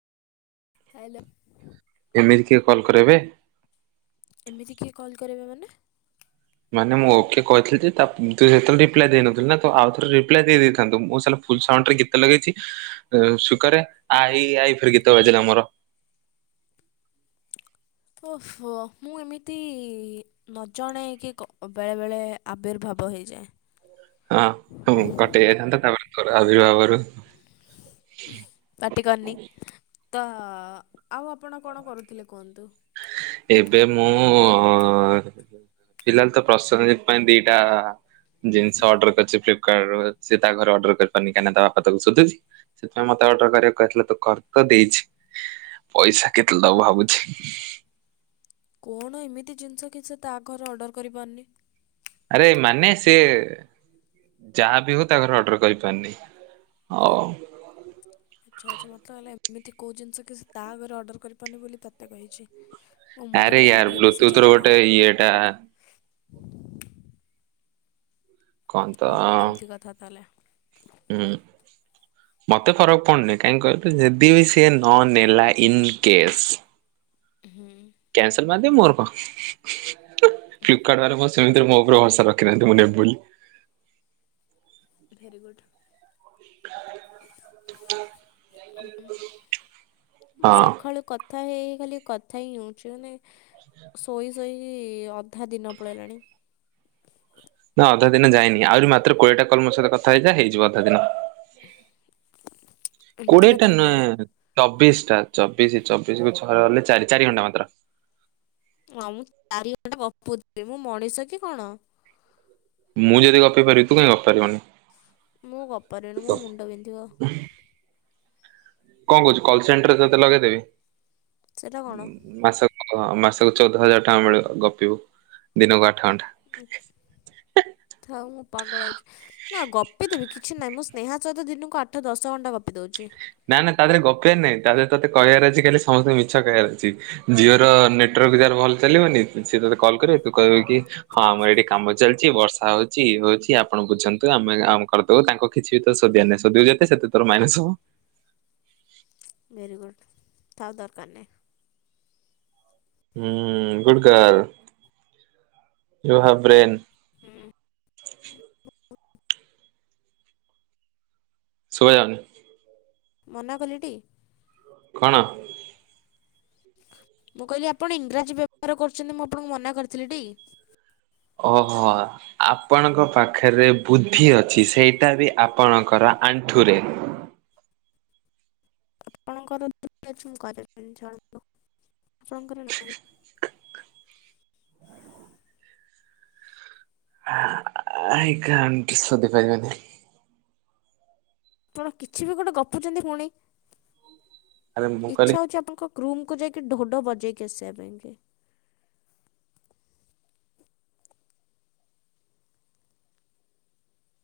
Hello ଏମିତି କିଏ call କରେବେ? ଏମିତି କିଏ କଲ୍ କରିବ ମାନେ? ମାନେ ମୁଁ ଓକେ କହିଥିଲି ଯେ ତା ତୁ ସେତେବେଳେ ରିପ୍ଲାଏ ଦେଇନଥିଲୁ। ନା ତୁ ଆଉ ଥରେ ରିପ୍ଲାଏ ଦେଇଥାନ୍ତୁ। ମୁଁ ସେଦିନ ଫୁଲ୍ ସାଉଣ୍ଡ ଗୀତ ଲଗେଇଛି। ସୁକରେ ଆଇ ଆଇ ଫ ଗୀତ ବାଜିଲା ଆମର। ଓଃ ମୁଁ ଏମିତି ନ ଜଣେଇକି ବେଳେ ବେଳେ ଆବିର୍ଭାବ ବ ହେଇଯାଏ। ହଁ ହଁ କଟେଇ ଯାଇଥାନ୍ତା। ତାପରେ ଆବିର୍ଭାବରୁ ପାଟି କରନି। ତ ଆଉ ଆପଣ କଣ କରୁଥିଲେ କୁହନ୍ତୁ? ଏବେ ମୁଁ ଫିଲ୍ହାଲ ତ [unintelligible] ପ୍ରସନ ପାଇଁ ଦିଟା ଜିନିଷ ଅଡର କରିଛି ଫ୍ଲିପକାର୍ଟ ରୁ। ସେ ତା ଘରେ ଅଡର୍ କରିପାରୁନି। କାହିଁକି ନା ତା ବାପା ତାକୁୁ ସୋଧୁଛି ସେଥିପାଇଁ ମତେ ମତେ ଅର୍ଡର କରିବାକୁ କହିଥିଲା। ମୁଁ କରି ତ ଦେଇଛି, ପଇସା କେତବେଳେ ଦବ ଭାବୁଛି? କଣ ଏମିତି ଜିନିଷ କି ସେ ତା ଘରେ ଅର୍ଡର କରିପାରୁନି? ଆରେ ମାନେ ସିଏ ଯାହା ବିି ହଉ ତା ଘରେ ଅର୍ଡର କହିପାରୁନି। ଆଉ ଆଚ୍ଛା ଆଚ୍ଛା। ମୋତେ କହିଲା ଏମିତି କୋଉ ଜିନିଷ କି ତା ଆଗରେ ଅର୍ଡ଼ର କରିପାରୁନି ବୋଲି ତୋତେ କହିଛି? ମୋ ମୁଣ୍ଡ ଆରେ ଟିକେ ଆଉ ୟାର ଟିକେ ବେଶୀ ବ୍ଲୁଟୁଥ ର ଚାଲିଲା ଗୋଟେ ଇଏଟା କଣ ତ ଓହୋ ଏମିତି କଥା ତାହେଲେ? ହୁଁ। ମତେ ଫରକ ପଡୁନି। କାହିଁକି କହିଲୁ ଯଦି ବି ସିଏ ନ ନେଲା ଇନ୍ କେସ୍? ହୁଁ। କ୍ୟାନସଲ ମୋର [inaudible] କ ଫ୍ଲିପକାର୍ଟ ବ ସେମିତି ମୋ ଉପରେ ଭରସା ରଖିନାହାନ୍ତି ମୁଁ ନେବି ବୋଲି? Very good. ହ ମୁଁ ସକାଳୁ କଥା ହେଇ ଖାଲି କଥା ହିଁ ହଉଛି। ମାନେ ଶୋଇ ଶୋଇ ଅଧା ଦିନ ପଳେଇଲାଣି। ନା ଅଧା ଦିନ ଯାଇନି। ଆହୁରି ମାତ୍ର କୋଡିଏଟା କଲ ମୋ ସହିତ କଥା ହେଇଯା ହେଇଯିବ ଅଧା ଦିନ। ଏମିତି କଥା କୋଡିଏଟା କି ତାହେଲେ ନୁହଁ ଚବିଶ ଟା ଚବିଶ ଚବିଶ କୁ ଛ ରେ ହରିଲେ ଚାରି ଚାରି ଘଣ୍ଟା ମାତ୍ର। ହଁ ମୁଁ ଚାରି ଘଣ୍ଟା ଗପୁଥିବି। ମୁଁ ମଣିଷ କି କଣ? ମୁଁ ଯଦି ଗପି ପାରିବି ତୁ କାହିଁ ଗପି ପାରିବୁନି? ମୁଁ ଗପି ପାରିବିନି। ମୋ ମୁଣ୍ଡ ବିନ୍ଧିବ। କଣ କହୁଛୁ କଲ ସେଣ୍ଟରରେ ତତେ ଲଗେଇଦେବି ସେଇଟା କଣ ମାସ ଓ ମାସକୁ ଚଉଦ ହଜାର ଟଙ୍କା ମିଳିବ ଗପିବୁ ଦିନକୁ ଆଠ ଘଣ୍ଟା ଏ୍ ଥାଉ ମୁଁ ପାଗଳ ହେଇଜି ନା ଗପି ଦେବି କିଛି ନାହିଁ ମୁଁ ସ୍ନେହା ସହିତ ଦିନକୁ ଆଠ ଦଶ ଘଣ୍ଟା ଗପି ଦେଉଛି ନା ନା ତା ଦେହରେ ଗପିବାର ନାଇଁ ତା ଦେହରେ ତତେ କହିବାର ଅଛି ଖାଲି ସମସ୍ତେ ମିଛ କହିବାର ଅଛି ଜିଓ ର ନେଟୱାର୍କ ଯାର ଭଲ ଚାଲିବନି ସିଏ ତତେ କଲ୍ କରିବେ ତୁ କହିବୁ କି ହଁ ଆମର ଏଇଠି କାମ ଚାଲିଛି ବର୍ଷା ହଉଛି ଇଏ ହଉଛି ଆପଣ ବୁଝନ୍ତୁ ଆମେ ଆମ କରିଦବୁ ତାଙ୍କୁ କିଛି ବି ତ ସୋଧିବାର ନାହିଁ ସୋଧୀବୁ ଯେତେ ସେତେ ତୋର ମାଇନସ ହବ [inaudible] ଭେରୀଗୁଡ଼ ଥାଉ ଦରକାର ନାହିଁ ହୁଁ ଗୁଡ଼ଗାର୍ଲ୍, ୟୁ ହାବ ବ୍ରେନ ହୁଁ ଶୁଭା ଯାଉନି ମନା କଲିଟି କଣ ମୁଁ କହିଲି ଆପଣ ଇଂରାଜୀ ବ୍ୟବହାର କରୁଛନ୍ତି ମୁଁ ଆପଣଙ୍କୁ ମନା କରିଥିଲି ଟି ଓହୋ ଆପଣଙ୍କ ପାଖରେ ବୁଦ୍ଧି ଅଛି ସେଇଟା ବି ଆପଣଙ୍କର ଆଣ୍ଠୁରେ [inaudible] ଆପଣଙ୍କର ଅଛି ମୁଁ କରିବିନି ଛାଡ଼ନ୍ତୁ ଆପଣଙ୍କର ନାଇଁ ଆଇ କ୍ୟାନ୍ଟ ସୋଧିପାରିବନ ଆପଣ କିଛି ବି ଗୋଟେ ଗପୁଛନ୍ତି ପୁଣି ଆରେ ମୁଁ କହିଲି ଇଚ୍ଛା ହଉଛି ଆପଣଙ୍କ ରୁମକୁ ଯାଇକି ଢୋ ଢ଼ୋ ଵଜେଇକି ଆସିଵା ପାଇଁକି